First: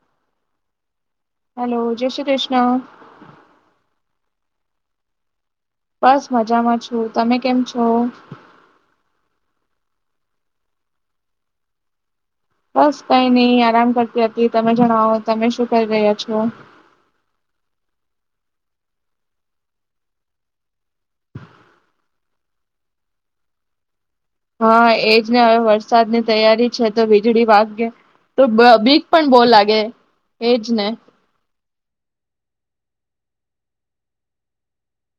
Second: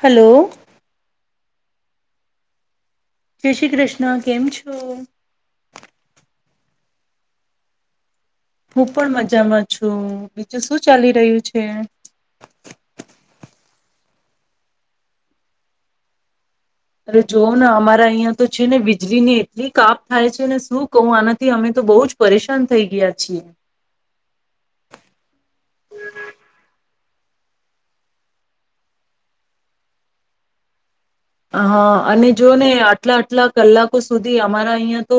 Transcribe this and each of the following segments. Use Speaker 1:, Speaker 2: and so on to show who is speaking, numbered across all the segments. Speaker 1: Hello.
Speaker 2: Hello, જય શ્રી કૃષ્ણ.
Speaker 1: જય શ્રી કૃષ્ણ, કેમ છો?
Speaker 2: બસ મજામાં છું. તમે કેમ છો?
Speaker 1: હું પણ મજામાં છું. બીજું શું ચાલી રહ્યું છે?
Speaker 2: બસ કઈ નહી આરામ કરતી હતી. તમે જણાવો તમે શું કરી રહ્યા છો?
Speaker 1: અરે જોવ ને અમારા અહીંયા તો છે ને, વીજળી ની એટલી કાપ થાય છે ને શું કહું. આનાથી અમે તો બો જ પરેશાન થઈ ગયા છીએ.
Speaker 2: હા, એજ ને હવે વરસાદની તૈયારી છે, તો વીજળી વાગે તો બીક પણ બો લાગે એજ ને.
Speaker 1: હા અ અને જો ને આટલા આટલા કલાકો સુધી અમારા અહીયાં તો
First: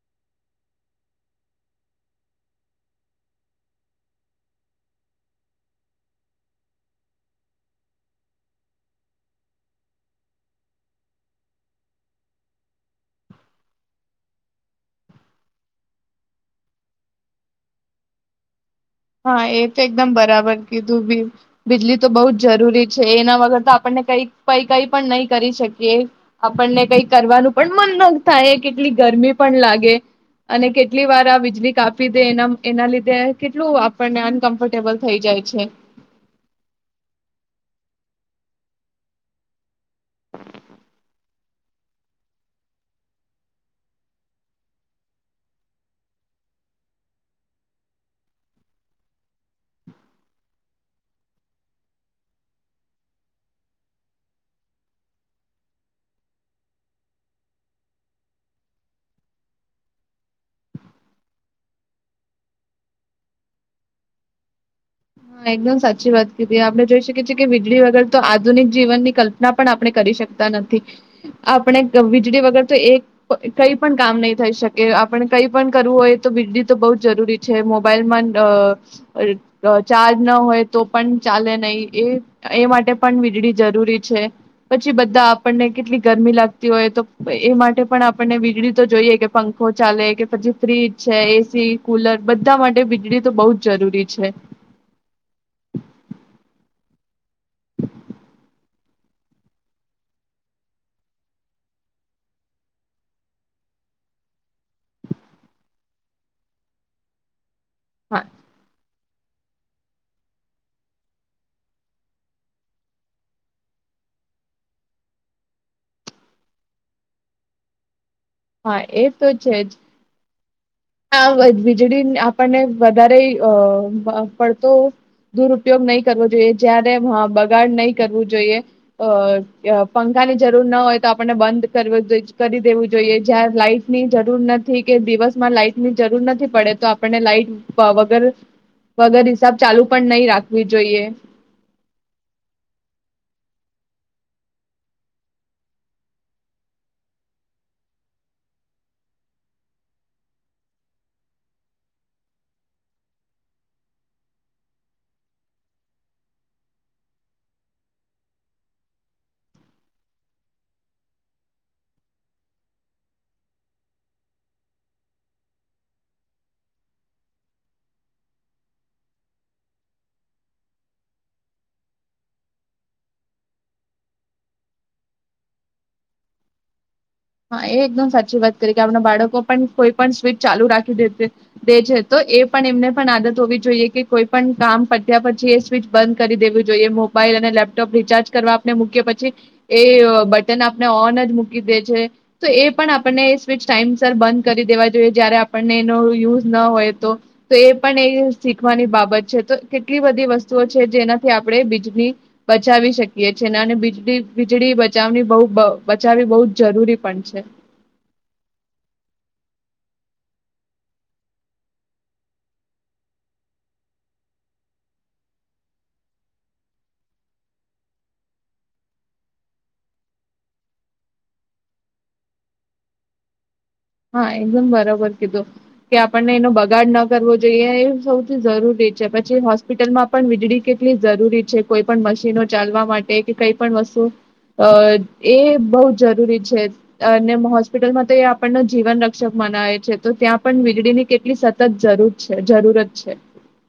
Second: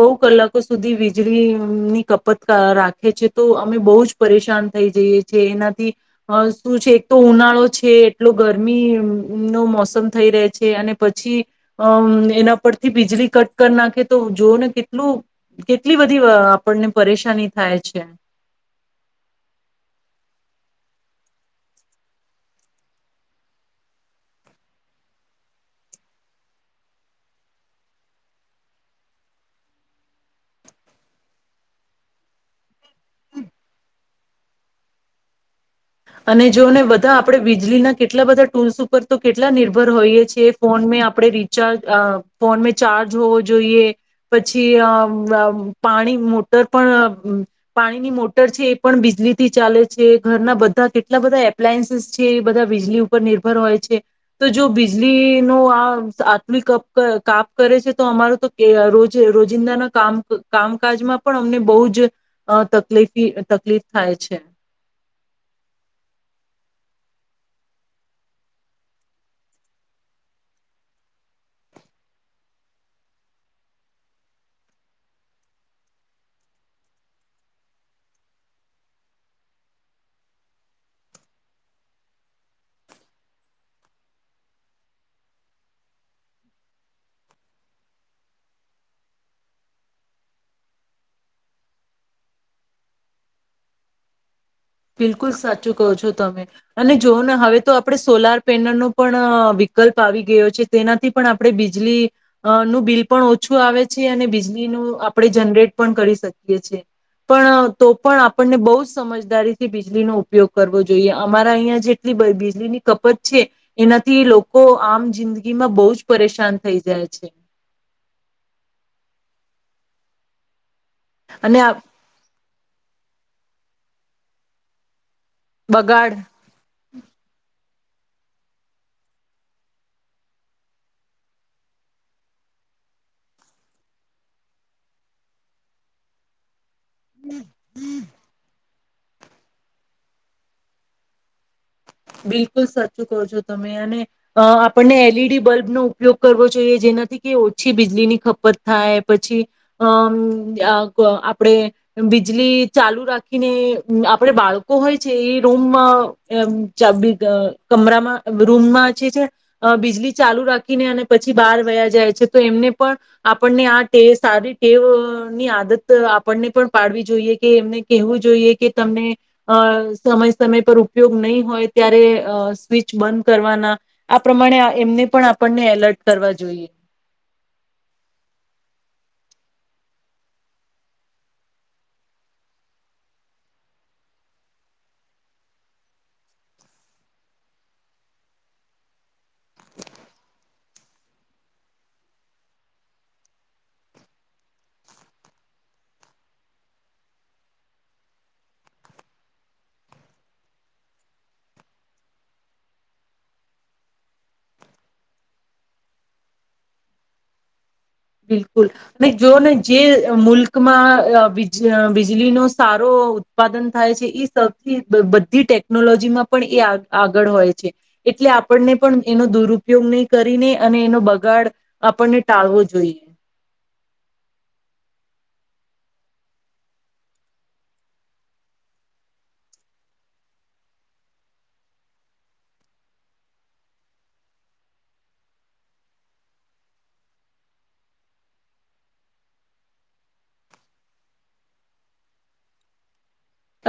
Speaker 1: બો કલાકો સુધી વીજળીની કપત રાખે છે, તો અમે બો જ પરેશાન થઈ જઈએ છીએ. એનાથી શું છે એક તો ઉનાળો છે, એટલો ગરમી નો મોસમ થઈ રહે છે. અને પછી અ એના પરથી બીજલી કટ કર નાખે, તો જોઓ ને કેટલું કેટલી બધી બ આપણને પરેશાની થાય છે.
Speaker 2: હા, એ તો એકદમ બરાબર કીધું, ભી બીજલી તો બો જ જરૂરી છે, એના વગર તો આપણને કઈ કઈ કઈ પણ નહી કરી શકીએ. આપણને કઈ કરવાનું પણ મન ન થાય. અ કેટલી ગરમી પણ લાગે અને કેટલી વાર આ વીજળી કાપી દે, એના એના લીધે કેટલું આ પણને અનકમ્ફર્ટેબલ થઈ જાય છે.
Speaker 1: અને જો ને બધા આપડે વીજળીના કેટલા બધા ટૂલ્સ ઉપર તો કેટલા નિર્ભર હોઈએ છીએ. ફોન મે આપણે રીચાર્જ ફોન મે ચાર્જ હોવો જોઈએ પછી અ પાણી મોટર પણ પાણીની મોટર છે, એ પણ બીજલી થી ચાલે છે, ઘરના બ ધા કેટલા બધા એપ્લાયન્સીસ છે, એ બધા બીજલી ઉપર નિર્ભર હોય છે, તો જો બીજલી નો આ આટલી કપ કાપ કરે છે. તો અમારો તો કે રોજ રોજિંદાના ક કામકાજમાં પણ અમને બહુ જ તકલીફી તકલીફ થાય છે.
Speaker 2: હા, એકદમ સાચી વાત કીધી. આપણે જોઈ શકીએ છીએ કે, વીજળી વગર તો આધુનિક જીવનની કલ્પના પણ આપણે કરી શકતા નથી. આપણે વીજળી વગર તો એક કઈ પણ કામ નહી થઈ શકે. આપણે કઈ પણ કરવું હોય તો, વીજળી તો બો જ જરૂરી છે. મોબાઈલમાં અ અ ચાર્જ ન હોય, તો પણ ચાલે નય. એ એ માટે પણ વીજળી જરૂરી છે, પછી બધા આપણને કેટલી ગરમી લાગતી હોય તો એ માટે પણ આપણને વીજળી તો જોઈએ કે, પંખો ચાલે કે, પછી ફ્રીજ છે, એસી, કુલર બધા માટે વીજળી તો બો જ જરૂરી છે.
Speaker 1: બિલકુલ સાચું કહો છો તમે, અને જોઓ ને હવે તો આપણે સોલાર પેનલનો પણ વિકલ્પ આવી ગયો છે. તેનાથી પણ આપણે બીજલી નું બિલ પણ ઓછું આવે છે અને બીજલી બીજલી નું આપણે જનરેટ પણ કરી શકીએ છે, પણ તો પણ
Speaker 2: હા
Speaker 1: આપણને બઉ જ સમજદારી થી બીજલી નો ઉપયોગ કરવો જોઈએ. અમારા અહિયાં જેટલી બ બીજલી ની કપત છે, એનાથી લોકો આમ જિંદગી માં બો જ પરેશાન થઈ જાય છે.
Speaker 2: હા, એ તો છે જ. આ વજ,
Speaker 1: અને આ
Speaker 2: વીજળી ની આપ આપણ ને વધારે અ પડતો દુરુપયોગ નહી
Speaker 1: બગાડ
Speaker 2: કરવો જોઈએ. જ્યાં બગાડ નહીં કરવું જોઈએ. અ પંખાની જરૂર ના હોય તો આપણને બંધ કરી દેવું જોઈએ, જ્યાં લાઈટ ની જરૂર નથી કે દિવસમાં લાઈટ ની જરૂર નથી પડે. તો આપણને લાઈટ વગર વગર હિસાબ ચાલુ પણ નહી રાખવી જોઈએ.
Speaker 1: બિલકુલ સાચું કહો છો તમે અને અ આપણને એલ ઈ ડી બલ્બનો ઉપયોગ કરવો જોઈએ જેનાથી કે ઓછી બીજળી ની ખપત થાય પછી અમ અપ આપણે બીજળી ચાલુ રાખીને આપણે બાળકો હોય છે એ રૂમ અ ચા બી ગ કમરામાં રૂમમાં જે છે બીજળ ચાલુ રાખીને અને પછી બહાર વયા જાય છે, તો એમને પણ આપણને આ ટે સારી ટેવની આદત આપણને પણ પાડવી જોઈએ, કે એમને કહેવું જોઈએ કે તમને અ સમય સમય પર ઉપયોગ નહીં હોય ત્યારે અ સ્વિચ બંધ કરવાના આ પ્રમાણે એમને પણ આપણને એલર્ટ કરવા જોઈએ.
Speaker 2: હા એ એકદમ સાચી વાત કરી, કે આપણા બાળકો પણ કોઈ પણ સ્વીચ ચાલુ રાખી દે દે છે તો એ પણ એમને પણ આદત હોવી જોઈએ કે કોઈ પણ કામ પત્યા પછી એ સ્વીચ બંધ કરી દેવું જોઈએ. મોબાઈલ અને લેપટોપ રિચાર્જ કરવા આપણે મૂકીએ પછી એ બટન આપને ઓન જ મૂકી દે છે. તો એ પણ આપણને સ્વિચ ટાઈમસર બંધ કરી દેવા જોઈએ જયારે આપણને એનો યુઝ ના હોય તો. તો એ પણ એ શીખવાની બાબત છે તો કેટલી બધી વસ્તુઓ છે જેનાથી આપણે વીજળી બચાવી શકીએ છેએ અને વીજડી વીજળી બચાવની બહ બચાવવી બહુ જરૂરી. પન છેે.
Speaker 1: બિલકુલ, અને જોઓ ને જે મુલ્કમાં અ વીજ વીજળીનો સારો ઉત્પાદન થાય છે એ સૌથી બધી ટેકનોલોજીમાં પણ એ આગળ હોય છે, એટલે આપણને પણ એનો દુરુપયોગ નહીં કરીને અને એનો બગાડ આપણને ટાળવો જોઈએ.
Speaker 2: હા એકદમ બરોબર કીધું કે આપણને એનો બગાડ ન કરવો જોઈએ, એ સૌથી જરૂરી છે પછી હોસ્પિટલમાં પણ વીજળી કેટલી જરૂરી છે કોઈ પણ મશીનો ચાલવા માટે કે કઈ પણ વસ્તુ અ એ બહ જરૂરી છે. અને હોસ્પિટલમાં તો એ આપ જીવન રક્ષક મનાવે છે, તો ત્યાં પણ વીજળી ની કેટલી સતત જરૂર છે જરૂરત છે.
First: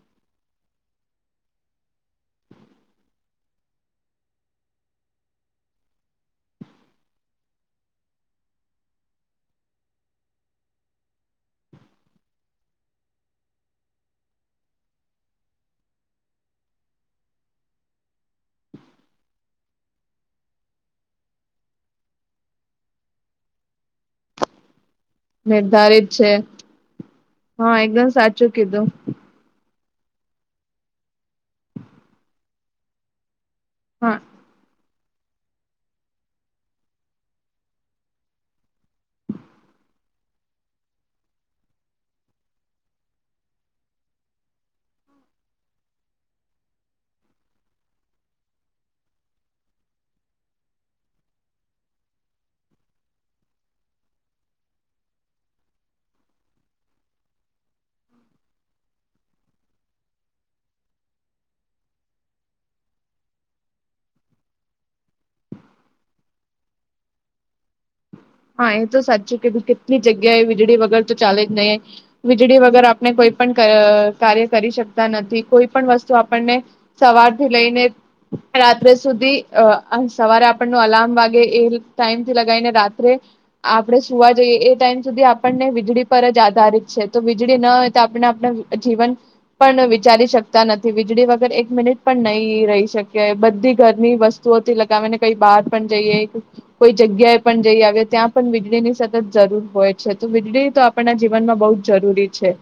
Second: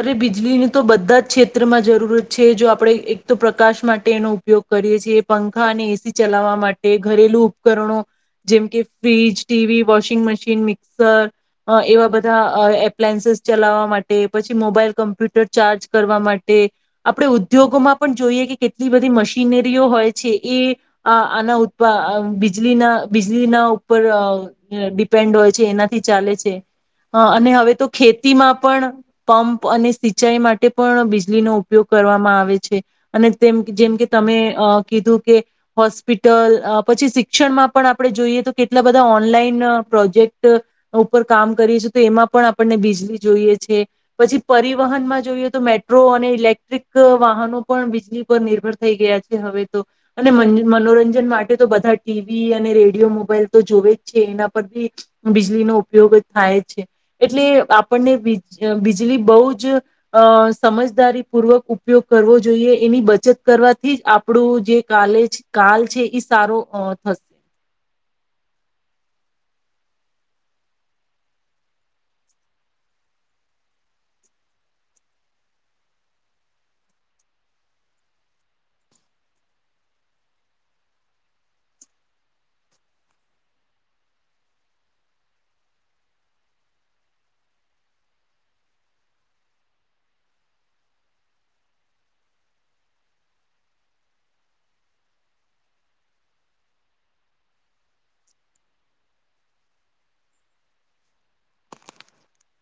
Speaker 1: અરે બીજળીની તો બધા જ ક્ષેત્રમાં જરૂરત છે જો આપણે એક તો પ્રકાશ માટે એનો ઉપયોગ કરીએ છીએ પંખા અને એસી ચલાવવા માટે ઘરેલુ ઉપકરણો જેમ કે fridge TV washing machine mixer અ એવા બધા અ એપ્લાયન્સીસ ચલાવવા માટે. પછી મોબાઈલ કમ્પ્યુટર ચાર્જ કરવા માટે આપણે ઉદ્યોગોમાં પણ જોઈએ કે કેટલી બધી મશીનરીઓ હોય છે એ આના ઉત્પાીજના બીજળીના ઉપર ડીપ પેન્ડ હોય છે એનાથી ચાલે છે હ અને હવે
Speaker 2: હા
Speaker 1: તો
Speaker 2: એકદમ સાચું
Speaker 1: ખેતીમાં
Speaker 2: કીધું
Speaker 1: પણ. અને સિંચાઈ માટે પણ બીજલીનો ઉપયોગ કરવામાં આવે છે અને. તેમ જેમ કે
Speaker 2: હા
Speaker 1: તમે અ કીધું. કે હોસ્પિટલ પછી શિક્ષણમાં પણ આપણે જોઈએ તો કેટલા બધા ઓનલાઈન પ્રોજેક્ટ ઉપર કામ કરીએ છીએ તો એમાં પણ આપણને બીજલી જોઈએ છે. પછી પરિવહનમાં જોઈએ તો મેટ્રો અને ઇલેક્ટ્રિક વાહનો પણ વીજળી પર નિર્ભર થઈ ગયા છે હવે તો અને મનોરંજન માટે તો બધા ટીવી અને રેડિયો મોબાઈલ તો જોવે જ છે એના પર બી બીજળીનો ઉપયોગ થાય છે એટલે આપણને બીજ બીજ લી બહુ જ અ સમજદારી પૂર્વક ઉપયોગ કરવો જોઈએ એની બચત કરવાથી જ આપણું જે કાલે કાલ છે એ સારો અ થશે.
Speaker 2: હા એ તો સાચું કીધું કે કેટલી જગ્યાએ વીજળી વગર તો ચાલે જ નહીં વીજળી વગર આપને કોઈ પણ ક કાર્ય કરી શકતા નથી કોઈ પણ વસ્તુ આપણને સવારથી લઈને રાત્રે સુધી અ સવારે આપણનો અલાર્મ વાગે એ ટાઈમથી લગાવીને રાત્રે. આપણે સુવા જઈએ એ ટાઈમ સુધી આપણને વીજળી પર જ આધારિત છે તો વીજળી ના હોય તો આપને આપણે જીવન પણ વિચારી શકતા નથી વીજળી વગર એક મિનિટ પણ નહી રહી શકે બધી ઘરની વસ્તુઓથી લગાવીને કઈ બહાર પણ જઈએ કોઈ જગ્યાએ પણ જઈ આવે. ત્યાં પણ વીજળી ની સતત જરૂર હોય છે તો વીજળી તો આપણના જીવનમાં બહુ જ જરૂરી છે.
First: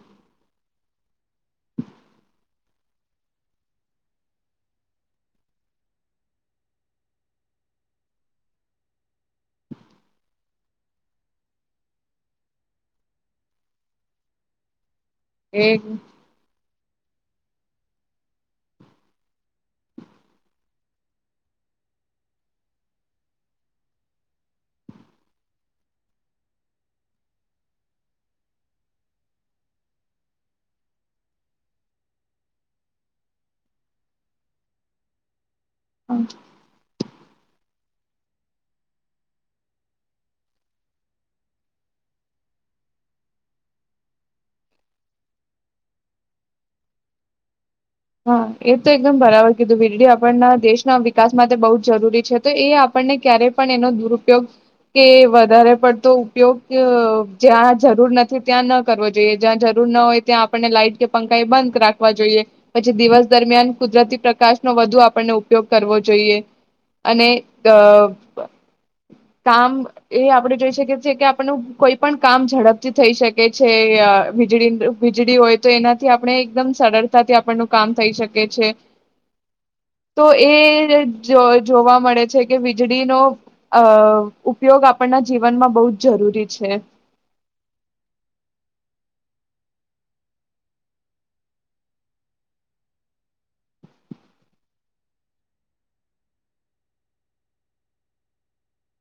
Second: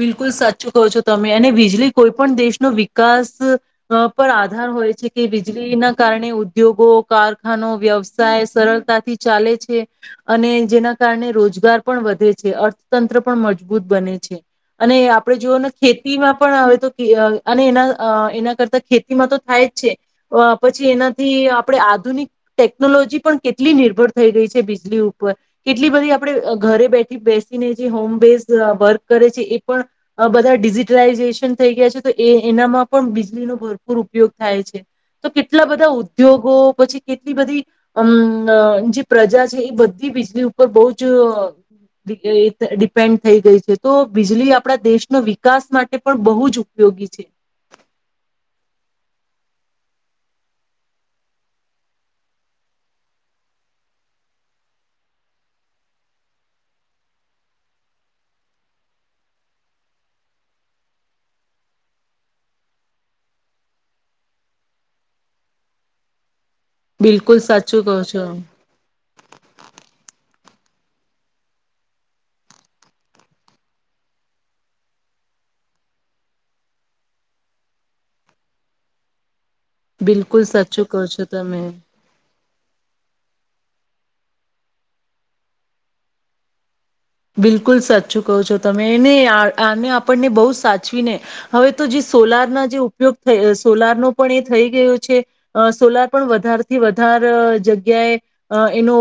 Speaker 1: બિલકુલ સાચું કહો છો તમે અને વીજળી કોઈ પણ દેશનો વિકાસ પણ આધાર હોય છે કે વીજળીના કારણે ઉદ્યોગો કારખાનો વ્યવસાય સરળતાથી ચાલે છે અને જેના કારણે રોજગાર પણ વધે છે અર્થતંત્ર પણ મજબૂત બને છે. અને આપણે જુઓ ને
Speaker 2: એ
Speaker 1: ખેતીમાં પણ હવે તો. અને એના એના કરતા ખેતીમાં તો થાય જ છે પછી એનાથી આપણે આધુનિક ટેકનોલોજી પણ કેટલી નિર્ભર થઈ ગઈ છે બીજળી ઉપર કેટલી બધી આપણે ઘરે બેઠી બેસીને જે હોમ બેઝ વર્ક. કરે છે એ પણ બધા ડિજિટલાઈઝેશન થઈ ગયા છે તો એ એનામાં પણ બીજળીનો ભરપૂર ઉપયોગ થાય છે તો કેટ ટલા બધા ઉદ્યોગો પછી કેટલી બધી. અમ જે પ્રજા છે એ બધી વીજળી ઉપર બહુ જ અ [inaudible] ડિપેન્ડ થઈ ગઈ છે. તો બીજળી આપણા દેશનો વિકાસ માટે પણ બહુ જ ઉપયોગી છે.
Speaker 2: હા એ તો એકદમ બરાબર કીધું વીજળી આપણના દેશના વિકાસ માટે બહ જ જરૂરી છે તો એ આપણને ક્યારેય પણ એનો દુરપયોગ કે વધારે પડતો ઉપયોગ જ્યાં જરૂર નથી ત્યાં ન કરવો જોઈએ જ્યાં જરૂર ન હોય ત્યાં આપણને લાઈટ કે પંખા એ બંધ રાખવા જોઈએ. પછી દિવસ દરમિયાન કુદરતી પ્રકાશનો વધુ આપણને ઉપયોગ કરવો જોઈએ. અને
Speaker 1: બિલકુલ
Speaker 2: અ
Speaker 1: સાચું કહો છો
Speaker 2: કામ. એ આપડે જોઈ શકીએ છીએ કે આપણ કોઈ પણ કામ ઝડપથી થઈ શકે છે વીજળી વીજળી હોય તો એનાથી આપણે એકદમ સરળતાથી ન કામ થઈ શકે છે. તો
Speaker 1: બિલકુલ સાચું કહો
Speaker 2: એ
Speaker 1: છો તમે
Speaker 2: જોવા મળે છે. કે વીજળીનો અ ઉપયોગ આપણના જીવનમાં બહુ જ જરૂરી છે.
Speaker 1: બિલકુલ સાચું કહો છો તમે એને આને આપણને બહુ સાચવીને, હવે તો જે સોલારના જે ઉપયોગ થ સોલારનો પણ એ થઈ ગયો છે, સોલાર પણ વધારેથી વધારે જગ્યાએ એનો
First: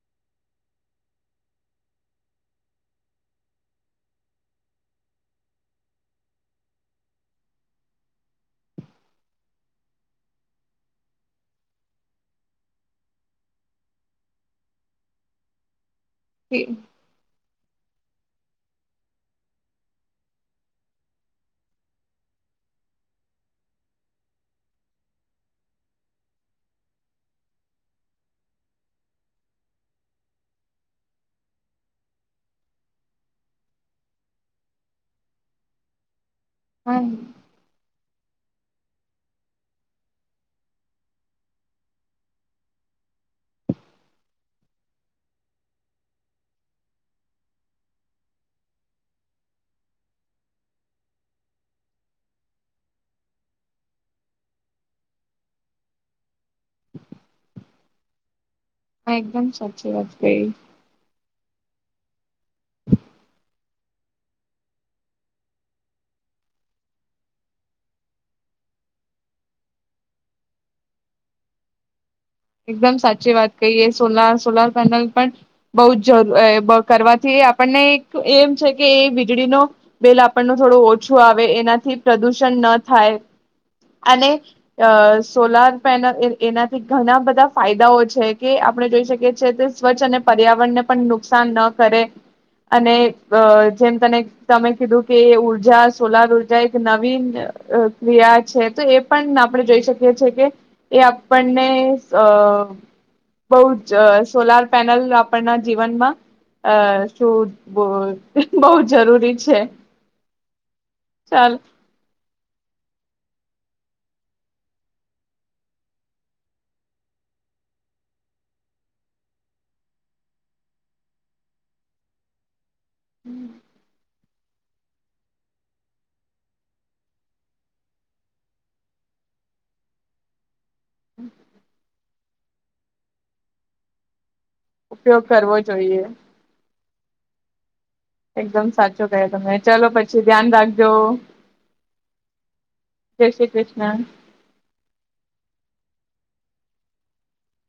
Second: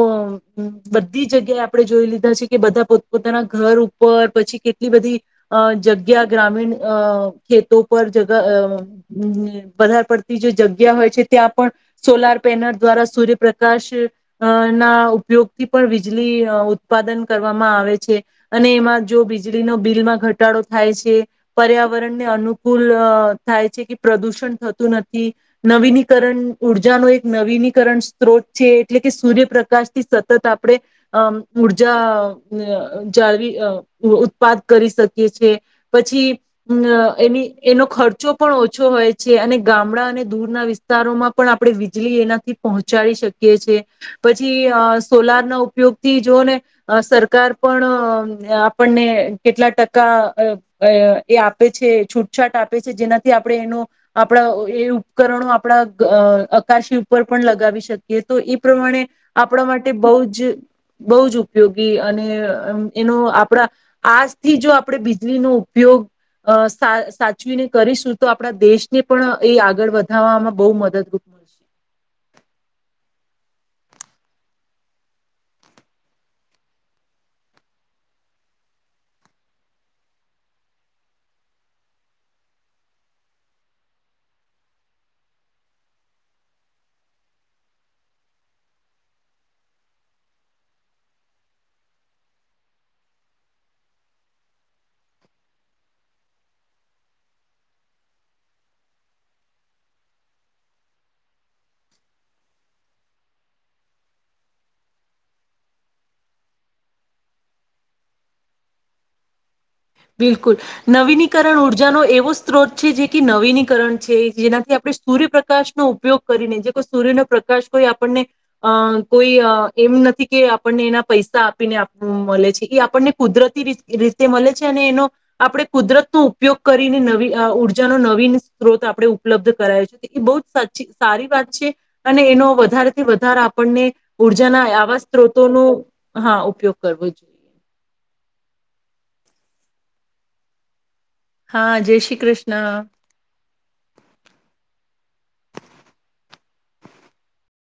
Speaker 1: બધી જગ્યાએ, આપણે જોઈ લીધા છે કે બધા પો પોતાના ઘર ઉપર પછી કેટલી બધી, અ જગ્યા ગ્રામીણ અ ખેતો પર જ વધારે પડતી જે જગ્યા હોય છે ત્યાં પણ, સોલાર પેનલ દ્વારા સૂર્યપ્રકાશ ના ઉપયોગથી પણ બજ
Speaker 2: હા
Speaker 1: ઉત્પાદન કર વામાં આવે છે. અને એમાં જો વીજળીનો બિલમાં ઘટાડો થાય છે, પર્યાવરણને અનુકૂલ થાય છે કે પ્રદુષણ થતું નથી, નવીનીકરણ ઉર્જા ન એક નવીનીકરણ સ્ત્રોત છે એટલે કે સૂર્યપ્રકાશ થી સતત આપણે, અ ઉર્જા જાળવી ઉત્પાદ કરી શકીએ છ છીએ, પછી અમ
Speaker 2: હા
Speaker 1: એની એનો ખર્ચ પણ ઓછો હોય છે અને ગામડા અને દૂરના વિસ્તારોમાં પણ આપણે વીજળી એનાથી પહોંચાડી શકીએ છે, પછી સોલાર ના ઉપયોગ થી જોઓ ને સરકાર પણ આપણને કેટલા ટકા એ આપે છે છૂટછાટ આપે છે જેનાથી આપણે એનો, આપણા એ ઉપકરણો આપણા અકાશી ઉપર પણ લગાવી શકે. એ તો પ્રમાણે,
Speaker 2: એકદમ
Speaker 1: આપણા માટે
Speaker 2: સાચી વાત
Speaker 1: બહુ જ
Speaker 2: કહી
Speaker 1: બહ જ ઉપ ઉપયોગી અને એનો આપણા, આજથી જો આપણે વીજળીનો ઉપયોગ અ સાચવીને કરીશું તો આપણા દેશને પણ એ આગળ વધવામાં બહુ મદદરૂપ મળશે.
Speaker 2: એકદમ સાચી વાત કહીએ સોલાર સોલાર પેનલ પણ, બહ જ કરવાથી આપણને એક એમ છે કે એ વીજળી, નો બિલ આપણ થોડું ઓછું આવે, એનાથી પ્રદુષણ ન થાય, અને સોલાર પેનલ એનાથી ઘણા બધા ફાયદા છે કે આપણે જોઈ શકીએ છેએ કે સ્વચ્છ અને પર્યાવરણને પણ નુકસાન ન કરે, અને જેમ તને તમે કીધું કે ઉર્જા સોલાર ઉર્જા એક નવીન ક્રિયા છે તો એ પણ આપણે જોઈ શકીએ છી કે, એ આપણને અ બહ જ સોલાર પેનલ આપણના જીવનમાં અ શું બહુ જરૂરી છે.
Speaker 1: બિલકુલ, નવીનીકરણ
Speaker 2: ચાલ
Speaker 1: ઉર્જાનો એવો સ્ત્રોત છે જે કે નવીનીકરણ છે જેનાથી આપણે સૂર્યપ્રકાશનો ઉપયોગ કરીને જે કોઈ સૂર્ય ન પ્રકાશ કોઈ આપણને, અ કોઈ એમ નથી કે આપણને એના પૈસા આપીને મળે છે એ આણને કુદરતી તેમ એનો, આપણે કુદરત નો ઉપયોગ કરીને નવી ઉર્જાનો નવીન સ્ત્રોત આપણે ઉપલબ્ધ કરાય છે એ બવજ સારી વાત છે. અને એનો વધારેથી વધારે આપણને ઉર્જાના આવા
Speaker 2: ઉપયોગ
Speaker 1: સ્ત્રોતો
Speaker 2: કરવો
Speaker 1: નો
Speaker 2: જોઈએ
Speaker 1: હા ઉપયોગ કરવું જોઈએ.
Speaker 2: એકદમ સાચો કયો તમે ચલો પછી ધ્યાન રાખજો.
Speaker 1: હા જય શ્રી કૃષ્ણ. [inaudible]
Speaker 2: જય શ્રી કૃષ્ણ